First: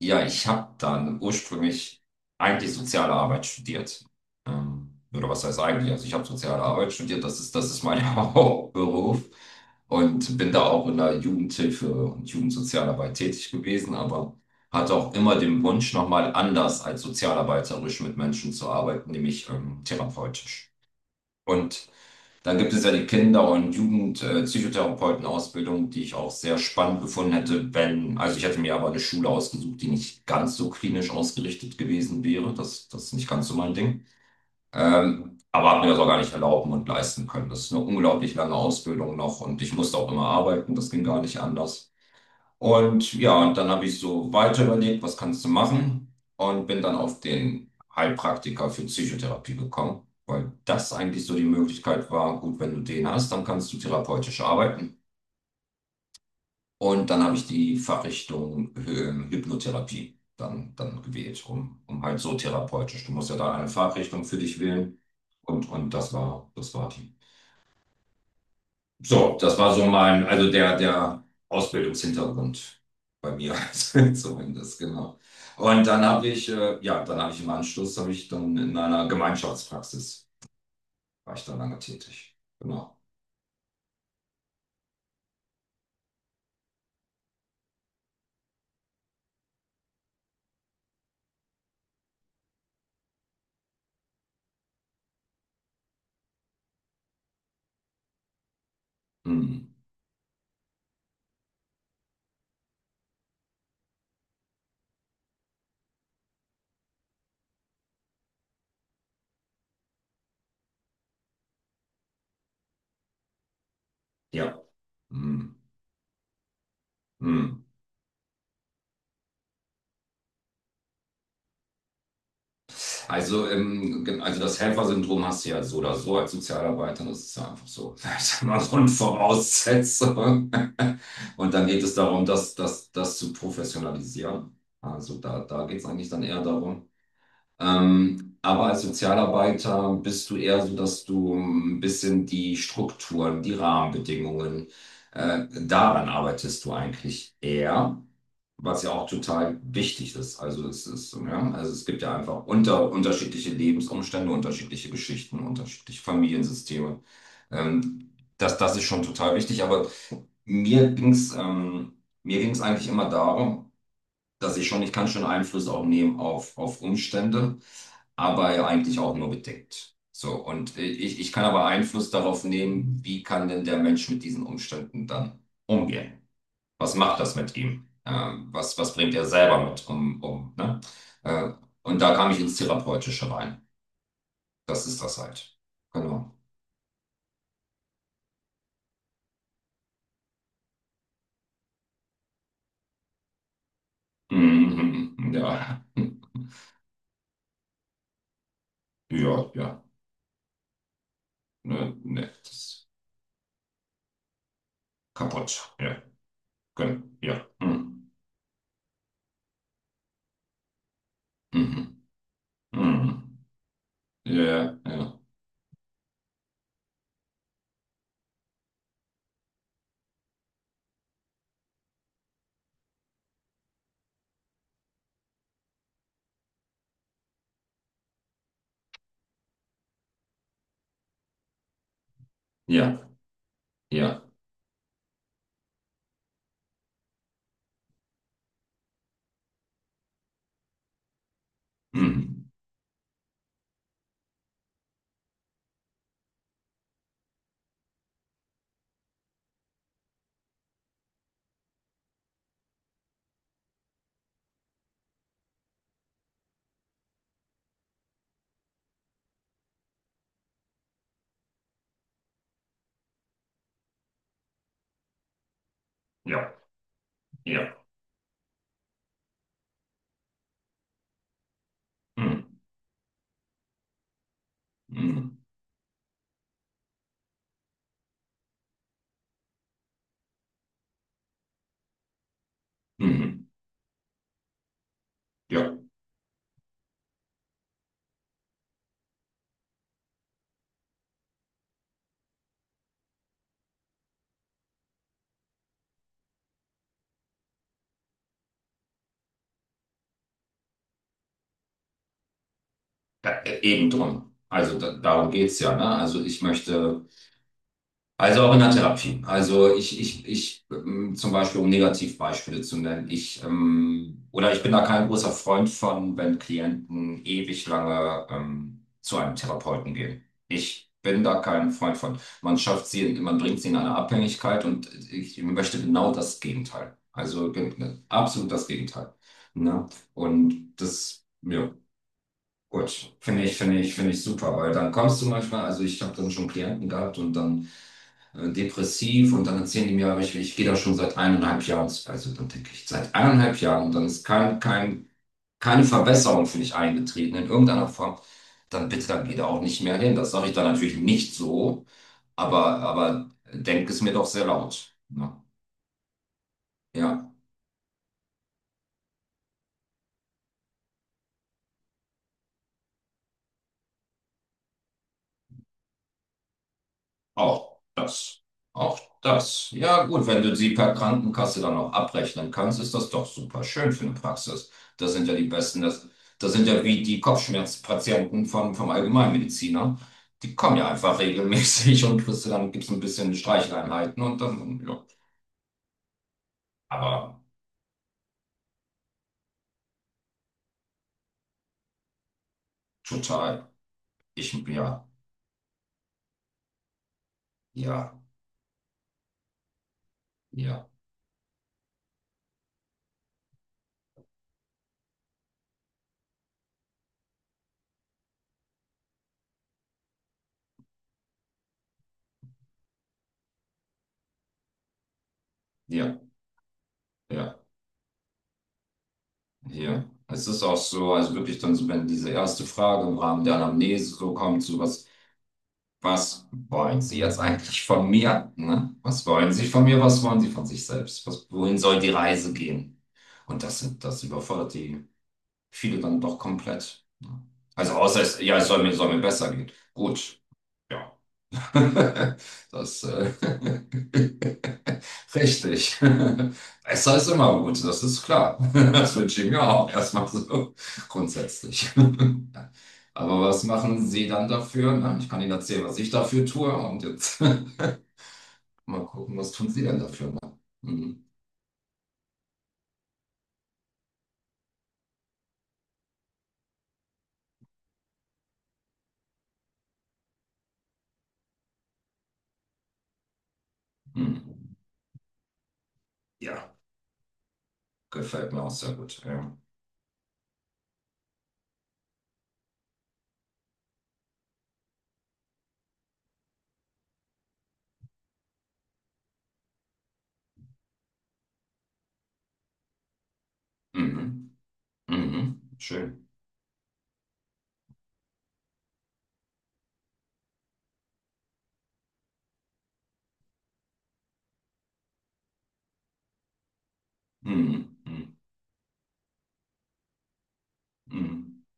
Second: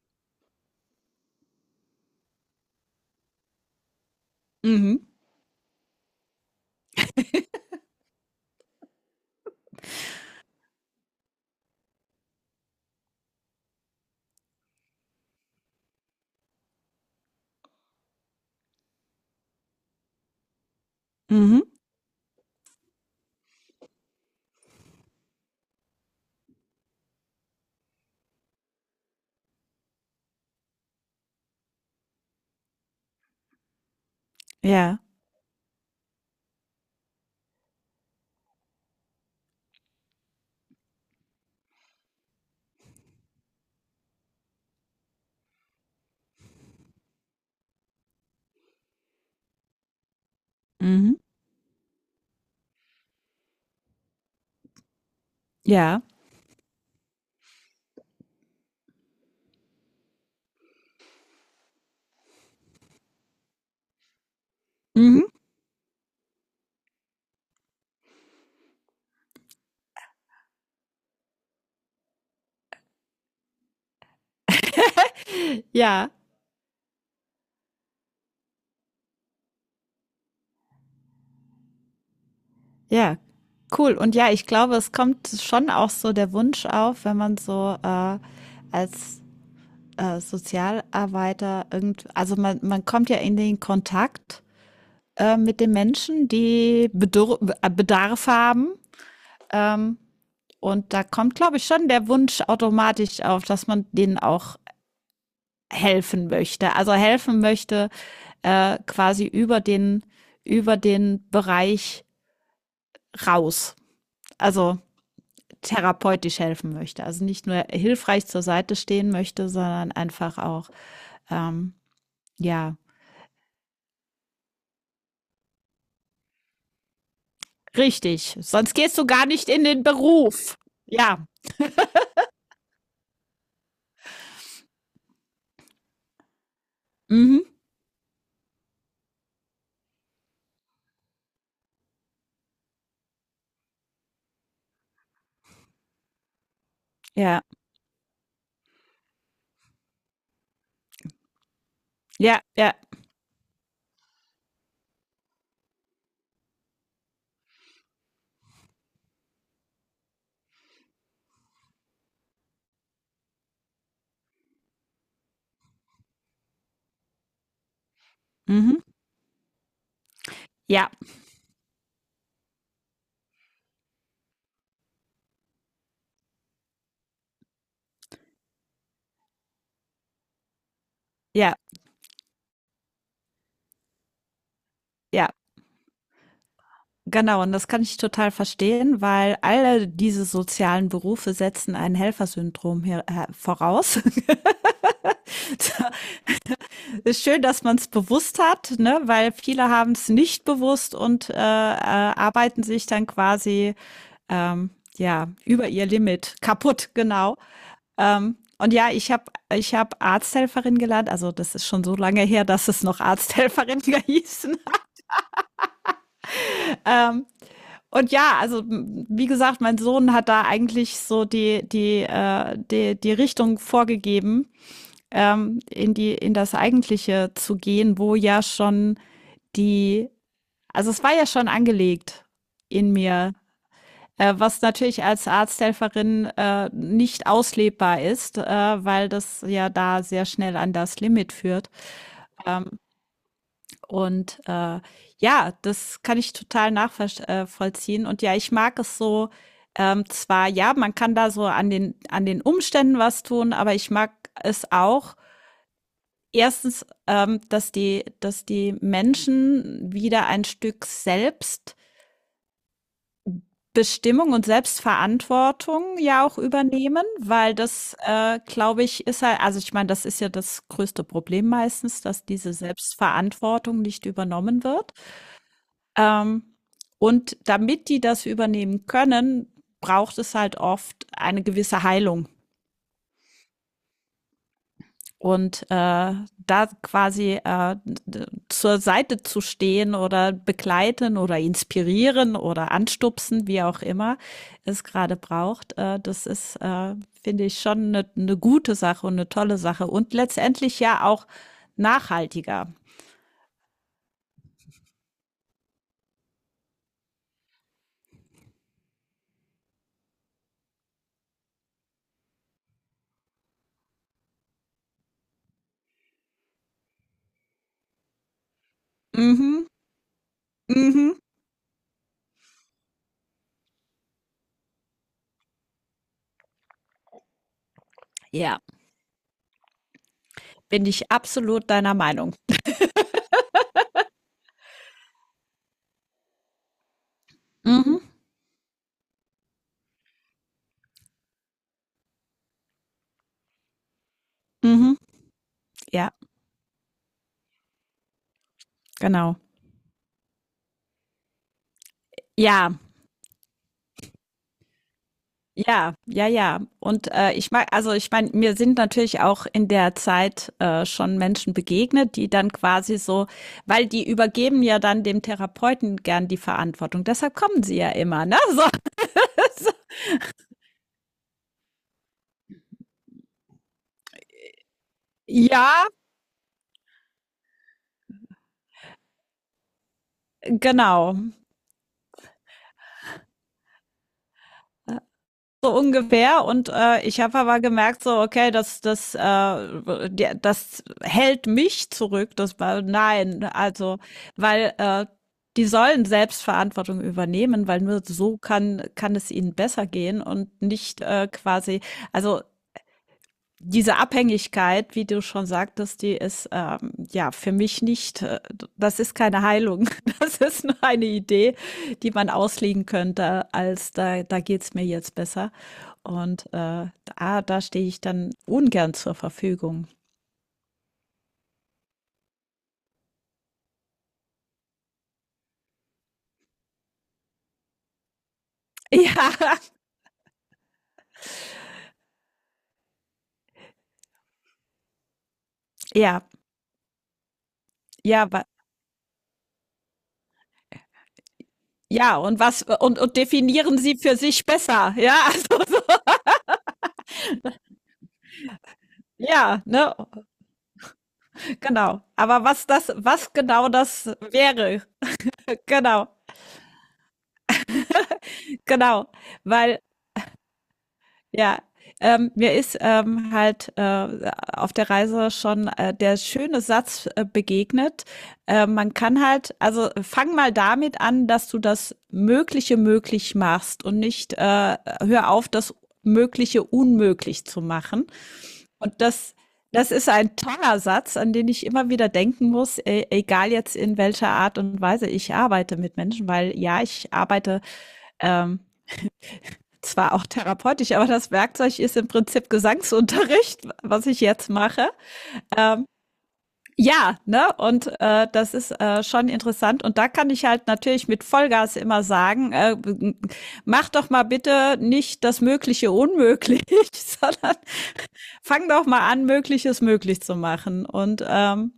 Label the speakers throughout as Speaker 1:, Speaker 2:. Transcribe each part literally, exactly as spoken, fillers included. Speaker 1: Ja, ich habe dann ursprünglich eigentlich soziale Arbeit studiert.
Speaker 2: Mhm.
Speaker 1: Ähm, oder was heißt eigentlich? Also ich habe soziale Arbeit studiert, das ist, das ist mein Hauptberuf und bin da auch in der Jugendhilfe und Jugendsozialarbeit tätig gewesen, aber hatte auch immer den Wunsch, nochmal anders als sozialarbeiterisch mit Menschen zu arbeiten, nämlich ähm, therapeutisch.
Speaker 2: Mhm.
Speaker 1: Und dann gibt es ja die Kinder- und Jugendpsychotherapeuten-Ausbildung, die ich auch sehr spannend gefunden hätte, wenn, also ich hätte mir aber eine Schule ausgesucht, die nicht ganz so klinisch ausgerichtet gewesen wäre. Das, das ist nicht ganz so mein Ding.
Speaker 2: Ja.
Speaker 1: Ähm, aber habe mir das auch gar nicht erlauben und leisten können. Das ist eine unglaublich lange Ausbildung noch und ich musste auch immer arbeiten. Das ging gar nicht anders. Und ja, und dann habe ich so weiter überlegt, was kannst du machen? Und bin dann auf den Heilpraktiker für Psychotherapie gekommen, weil das
Speaker 2: Mhm.
Speaker 1: eigentlich so die Möglichkeit war, gut, wenn du den hast, dann kannst du therapeutisch arbeiten.
Speaker 2: Ja.
Speaker 1: Und dann habe ich die Fachrichtung ähm, Hypnotherapie dann, dann gewählt, um, um halt so therapeutisch. Du musst ja da eine Fachrichtung für dich wählen.
Speaker 2: Mhm.
Speaker 1: Und, und das war, das war die. So, das war so mein, also der, der Ausbildungshintergrund bei mir zumindest, genau. Und dann
Speaker 2: ja.
Speaker 1: habe ich, äh, ja, dann habe ich im Anschluss, habe ich dann in einer Gemeinschaftspraxis, war ich da lange tätig. Genau.
Speaker 2: Ja. Cool. Und ja, ich glaube, es kommt schon auch so der Wunsch auf, wenn man so äh, als äh, Sozialarbeiter irgend, also man, man kommt ja in den Kontakt äh, mit den Menschen, die Bedur äh, Bedarf haben.
Speaker 1: Hm.
Speaker 2: Ähm, und da kommt, glaube ich, schon der Wunsch automatisch auf, dass man denen auch helfen möchte. Also helfen möchte, äh, quasi über den, über den Bereich raus.
Speaker 1: Ja.
Speaker 2: Also
Speaker 1: Hm.
Speaker 2: therapeutisch helfen möchte. Also nicht
Speaker 1: Hm.
Speaker 2: nur hilfreich zur Seite stehen möchte, sondern einfach auch, ähm, ja,
Speaker 1: Also, ähm, gen- also das Helfersyndrom hast du ja so oder so als Sozialarbeiter, das ist ja einfach so, ich
Speaker 2: richtig.
Speaker 1: sag mal,
Speaker 2: Sonst
Speaker 1: so eine
Speaker 2: gehst du gar nicht in den
Speaker 1: Voraussetzung.
Speaker 2: Beruf. Ja.
Speaker 1: Und dann geht es darum, das, das, das zu professionalisieren. Also da, da geht es eigentlich dann eher darum.
Speaker 2: Mhm.
Speaker 1: Ähm, aber als Sozialarbeiter bist du eher so, dass du ein bisschen die Strukturen, die Rahmenbedingungen, äh, daran arbeitest du eigentlich
Speaker 2: Ja.
Speaker 1: eher, was ja auch total wichtig ist. Also es ist, ja, also es gibt ja
Speaker 2: Ja.
Speaker 1: einfach
Speaker 2: Ja.
Speaker 1: unter, unterschiedliche Lebensumstände, unterschiedliche Geschichten, unterschiedliche Familiensysteme. Ähm, das, das ist schon total wichtig, aber mir ging's, ähm, mir ging's eigentlich immer darum, dass ich schon, ich kann schon Einfluss auch nehmen auf, auf Umstände, aber ja
Speaker 2: Mhm.
Speaker 1: eigentlich auch nur bedingt. So, und
Speaker 2: Ja.
Speaker 1: ich, ich kann aber Einfluss darauf nehmen, wie kann denn der Mensch mit diesen Umständen dann umgehen? Was macht das mit ihm? Ähm, was, was bringt er selber mit um, um, ne? Äh,
Speaker 2: Ja.
Speaker 1: und da kam ich ins Therapeutische rein. Das ist das
Speaker 2: Ja.
Speaker 1: halt. Genau.
Speaker 2: Genau, und das kann ich total verstehen, weil alle diese sozialen Berufe setzen ein Helfersyndrom hier äh, voraus.
Speaker 1: Mhm, ja.
Speaker 2: Ist schön, dass man es bewusst hat, ne? Weil
Speaker 1: Ja,
Speaker 2: viele
Speaker 1: ja.
Speaker 2: haben es nicht bewusst und äh, äh,
Speaker 1: Ne, ne, das
Speaker 2: arbeiten sich
Speaker 1: ist
Speaker 2: dann quasi ähm, ja über
Speaker 1: kaputt.
Speaker 2: ihr
Speaker 1: Ja,
Speaker 2: Limit kaputt,
Speaker 1: genau. Ja.
Speaker 2: genau.
Speaker 1: Mhm.
Speaker 2: Ähm, und ja, ich habe ich hab Arzthelferin gelernt, also das ist
Speaker 1: Mhm.
Speaker 2: schon so lange her, dass es noch
Speaker 1: Mhm.
Speaker 2: Arzthelferin hießen.
Speaker 1: Ja, ja,
Speaker 2: Ähm, und ja, also wie gesagt, mein Sohn hat da eigentlich so die, die, äh, die, die Richtung vorgegeben, ähm, in die, in das Eigentliche zu gehen, wo ja schon die, also es war ja schon angelegt
Speaker 1: ja,
Speaker 2: in mir,
Speaker 1: ja, ja.
Speaker 2: äh, was natürlich als Arzthelferin äh, nicht auslebbar ist, äh, weil das ja da sehr schnell an das Limit führt.
Speaker 1: Mhm.
Speaker 2: Ähm, und äh, ja, das kann ich total nachvollziehen. Und ja, ich mag es so. Ähm, zwar, ja, man kann da so an den, an den Umständen was tun, aber ich mag es auch, erstens, ähm, dass die, dass die Menschen wieder ein Stück Selbstbestimmung und Selbstverantwortung ja auch
Speaker 1: Ja,
Speaker 2: übernehmen, weil
Speaker 1: ja,
Speaker 2: das, äh, glaube ich, ist halt, also ich meine, das ist ja das größte Problem meistens, dass
Speaker 1: mhm.
Speaker 2: diese Selbstverantwortung nicht übernommen wird.
Speaker 1: Mhm.
Speaker 2: Ähm, und damit die das übernehmen können, braucht es halt oft eine gewisse Heilung.
Speaker 1: Mhm. Ja,
Speaker 2: Und äh, da quasi äh, zur Seite zu stehen oder begleiten oder inspirieren oder anstupsen, wie auch immer es gerade braucht, äh, das ist, äh, finde ich, schon eine, eine gute Sache und eine tolle Sache und letztendlich ja auch nachhaltiger.
Speaker 1: da, äh, eben drum. Also da, darum geht's ja, ne? Also ich möchte. Also auch in der Therapie. Also ich, ich, ich, ähm, zum Beispiel, um Negativbeispiele zu nennen, ich, ähm, oder ich bin da kein großer Freund von, wenn Klienten ewig lange ähm, zu einem
Speaker 2: Mhm,
Speaker 1: Therapeuten gehen. Ich
Speaker 2: mhm.
Speaker 1: bin da kein Freund von. Man schafft sie, in- man bringt sie in eine Abhängigkeit und ich möchte genau das Gegenteil. Also gen- absolut
Speaker 2: Ja,
Speaker 1: das Gegenteil. Ne? Und
Speaker 2: bin ich
Speaker 1: das,
Speaker 2: absolut
Speaker 1: ja.
Speaker 2: deiner Meinung.
Speaker 1: Gut, finde ich, finde ich, finde ich super, weil dann kommst du manchmal, also ich habe dann schon Klienten gehabt und dann
Speaker 2: Mhm,
Speaker 1: äh, depressiv und dann erzählen die mir, aber ich, ich gehe da schon seit eineinhalb Jahren, zu- also dann denke ich, seit eineinhalb Jahren und dann ist kein,
Speaker 2: mhm.
Speaker 1: kein, keine
Speaker 2: Ja,
Speaker 1: Verbesserung für mich eingetreten in irgendeiner Form, dann bitte, dann geh
Speaker 2: genau.
Speaker 1: da auch nicht mehr hin. Das sage ich dann natürlich nicht so,
Speaker 2: Ja,
Speaker 1: aber, aber denk es mir doch sehr laut. Ne?
Speaker 2: ja, ja, ja. Und
Speaker 1: Ja.
Speaker 2: äh, ich mag, also ich meine, mir sind natürlich auch in der Zeit äh, schon Menschen begegnet, die dann quasi so, weil die übergeben ja dann dem Therapeuten gern die Verantwortung. Deshalb kommen sie
Speaker 1: Auch
Speaker 2: ja immer, ne?
Speaker 1: das.
Speaker 2: So.
Speaker 1: Auch das. Ja, gut, wenn du sie per Krankenkasse dann auch abrechnen kannst, ist das doch super schön für eine Praxis. Das sind ja die besten.
Speaker 2: Ja,
Speaker 1: Das, das sind ja wie die Kopfschmerzpatienten vom, vom Allgemeinmediziner. Die kommen ja
Speaker 2: genau,
Speaker 1: einfach regelmäßig und kriegst du dann gibt's ein bisschen Streicheleinheiten und dann, ja.
Speaker 2: so ungefähr. Und äh, ich habe
Speaker 1: Aber
Speaker 2: aber gemerkt, so, okay, das, das, äh, der- das hält mich zurück. Das war, nein,
Speaker 1: total.
Speaker 2: also,
Speaker 1: Ich,
Speaker 2: weil
Speaker 1: ja,
Speaker 2: äh, die sollen Selbstverantwortung übernehmen, weil nur
Speaker 1: ja,
Speaker 2: so kann, kann es ihnen besser gehen und
Speaker 1: ja,
Speaker 2: nicht äh, quasi, also diese Abhängigkeit, wie du schon sagtest, die ist ähm, ja für mich nicht, äh, das ist keine Heilung. Das ist nur eine Idee, die man auslegen könnte, als da, da geht's mir jetzt besser.
Speaker 1: ja,
Speaker 2: Und äh, da,
Speaker 1: ja,
Speaker 2: da stehe ich dann ungern zur Verfügung.
Speaker 1: ja. Es ist auch so, also wirklich dann so, wenn diese erste Frage im Rahmen der Anamnese so kommt, so was. Was wollen Sie jetzt eigentlich von mir? Ne? Was wollen
Speaker 2: Ja,
Speaker 1: Sie von mir? Was wollen Sie von sich selbst? Was, wohin soll die Reise gehen? Und das, sind- das überfordert die viele dann
Speaker 2: ja,
Speaker 1: doch komplett. Ne? Also außer
Speaker 2: ja,
Speaker 1: es,
Speaker 2: wa-
Speaker 1: ja, es soll mir, soll mir besser gehen. Gut, ja.
Speaker 2: ja, und was, und,
Speaker 1: Das,
Speaker 2: und
Speaker 1: äh,
Speaker 2: definieren sie für sich besser. Ja, also so.
Speaker 1: richtig. Besser ist immer gut, das ist klar. Das wünsche ich
Speaker 2: Ja,
Speaker 1: mir auch
Speaker 2: ne,
Speaker 1: erstmal so grundsätzlich.
Speaker 2: genau. Aber was
Speaker 1: Ja.
Speaker 2: das, was
Speaker 1: Aber was
Speaker 2: genau
Speaker 1: machen
Speaker 2: das
Speaker 1: Sie dann
Speaker 2: wäre,
Speaker 1: dafür? Na, ich kann Ihnen erzählen, was
Speaker 2: genau,
Speaker 1: ich dafür tue und jetzt mal
Speaker 2: genau.
Speaker 1: gucken, was tun Sie
Speaker 2: Weil
Speaker 1: denn dafür? Ne? Mhm.
Speaker 2: ja, ähm, mir ist, ähm, halt, äh, auf der Reise schon, äh, der schöne Satz, äh, begegnet. Äh, man kann halt, also fang mal damit an, dass du das Mögliche möglich machst und nicht, äh
Speaker 1: Mhm.
Speaker 2: hör auf, das Mögliche
Speaker 1: Ja,
Speaker 2: unmöglich zu machen.
Speaker 1: gefällt mir auch sehr
Speaker 2: Und
Speaker 1: gut.
Speaker 2: das
Speaker 1: Ja.
Speaker 2: das ist ein toller Satz, an den ich immer wieder denken muss, e egal jetzt in welcher Art und Weise ich arbeite mit Menschen, weil ja, ich arbeite, ähm, zwar auch therapeutisch, aber das Werkzeug ist im Prinzip Gesangsunterricht, was ich jetzt
Speaker 1: Mhm.
Speaker 2: mache.
Speaker 1: Mhm. Schön.
Speaker 2: Ja, ne? Und äh, das ist äh, schon interessant. Und da kann ich halt natürlich mit Vollgas immer sagen, äh, mach doch mal bitte nicht das Mögliche unmöglich, sondern
Speaker 1: Mhm. Mhm.
Speaker 2: fang doch mal an, Mögliches möglich zu machen. Und
Speaker 1: Mhm.
Speaker 2: ähm,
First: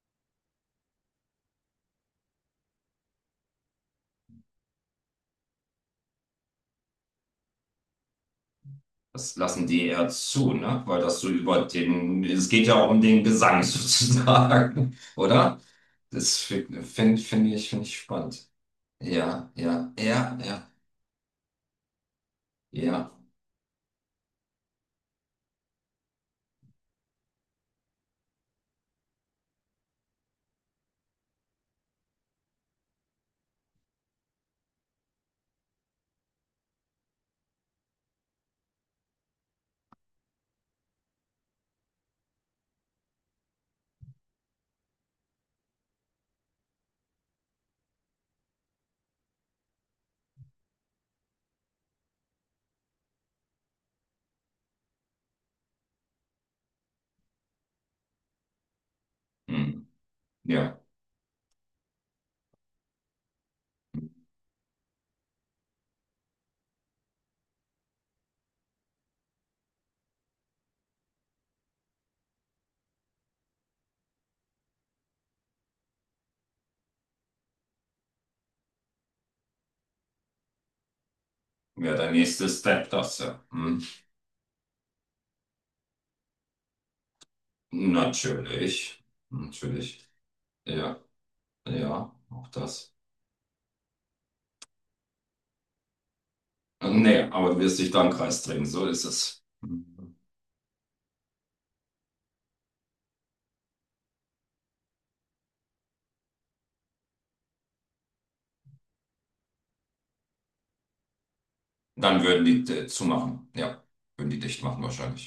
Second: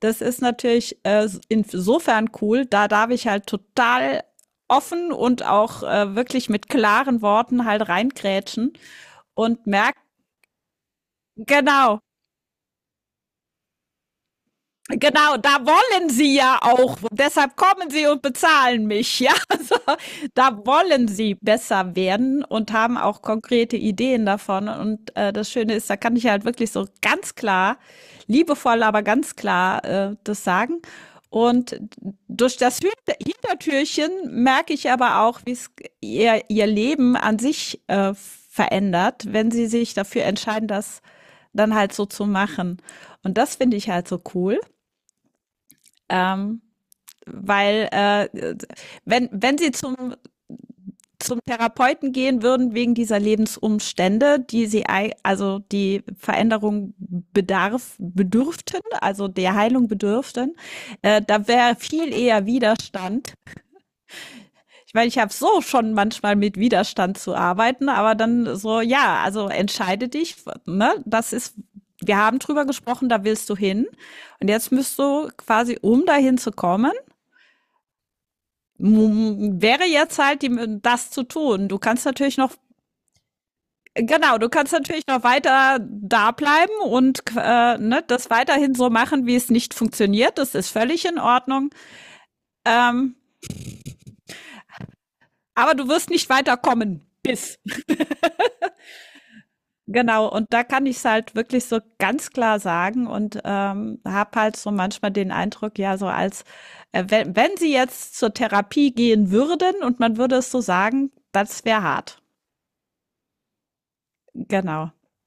Speaker 2: das ist natürlich äh, insofern cool, da darf ich halt total offen und auch äh, wirklich mit klaren Worten halt reingrätschen
Speaker 1: Das lassen
Speaker 2: und
Speaker 1: die
Speaker 2: merke,
Speaker 1: eher zu, ne? Weil das so über
Speaker 2: genau,
Speaker 1: den, es geht ja auch um den Gesang sozusagen,
Speaker 2: genau,
Speaker 1: oder?
Speaker 2: da wollen sie
Speaker 1: Das
Speaker 2: ja
Speaker 1: finde
Speaker 2: auch.
Speaker 1: find, find
Speaker 2: Deshalb
Speaker 1: ich, find
Speaker 2: kommen
Speaker 1: ich
Speaker 2: sie und
Speaker 1: spannend.
Speaker 2: bezahlen mich. Ja,
Speaker 1: Ja,
Speaker 2: also,
Speaker 1: ja, ja,
Speaker 2: da
Speaker 1: ja,
Speaker 2: wollen sie besser werden und haben
Speaker 1: ja.
Speaker 2: auch konkrete Ideen davon. Und äh, das Schöne ist, da kann ich halt wirklich so ganz klar, liebevoll, aber ganz klar äh, das sagen. Und durch das Hintertürchen merke ich aber auch, wie es ihr, ihr Leben an sich äh, verändert, wenn sie sich dafür entscheiden, das dann halt so zu machen. Und das finde ich halt so cool. Ähm, weil äh, wenn, Wenn sie zum, zum Therapeuten gehen würden wegen dieser Lebensumstände, die sie, also die Veränderung bedarf, bedürften, also der
Speaker 1: Hm.
Speaker 2: Heilung bedürften,
Speaker 1: Ja,
Speaker 2: äh, da wäre viel eher Widerstand. Ich meine, ich habe so schon manchmal mit Widerstand zu arbeiten, aber dann so, ja, also entscheide dich, ne? Das ist, wir haben drüber gesprochen, da willst du hin. Und jetzt müsst du quasi, um dahin zu kommen, wäre jetzt halt die, das zu tun. Du
Speaker 1: ja,
Speaker 2: kannst
Speaker 1: der
Speaker 2: natürlich
Speaker 1: nächste
Speaker 2: noch,
Speaker 1: Step, das ja. Hm.
Speaker 2: genau, du kannst natürlich noch weiter da bleiben und äh, ne, das weiterhin so
Speaker 1: Natürlich,
Speaker 2: machen, wie es nicht
Speaker 1: natürlich.
Speaker 2: funktioniert. Das ist
Speaker 1: Ja,
Speaker 2: völlig in Ordnung.
Speaker 1: ja, auch das.
Speaker 2: Ähm, aber du wirst nicht weiterkommen.
Speaker 1: Nee, aber du
Speaker 2: Bis.
Speaker 1: wirst dich da im Kreis drehen, so ist es. Hm.
Speaker 2: Genau, und da kann ich es halt wirklich so ganz klar sagen und ähm, habe halt so manchmal den Eindruck, ja, so als, äh, wenn, wenn sie jetzt zur Therapie gehen würden und man würde es so sagen, das wäre
Speaker 1: Dann
Speaker 2: hart.
Speaker 1: würden die äh, zumachen, ja. Würden die dicht machen
Speaker 2: Genau.
Speaker 1: wahrscheinlich.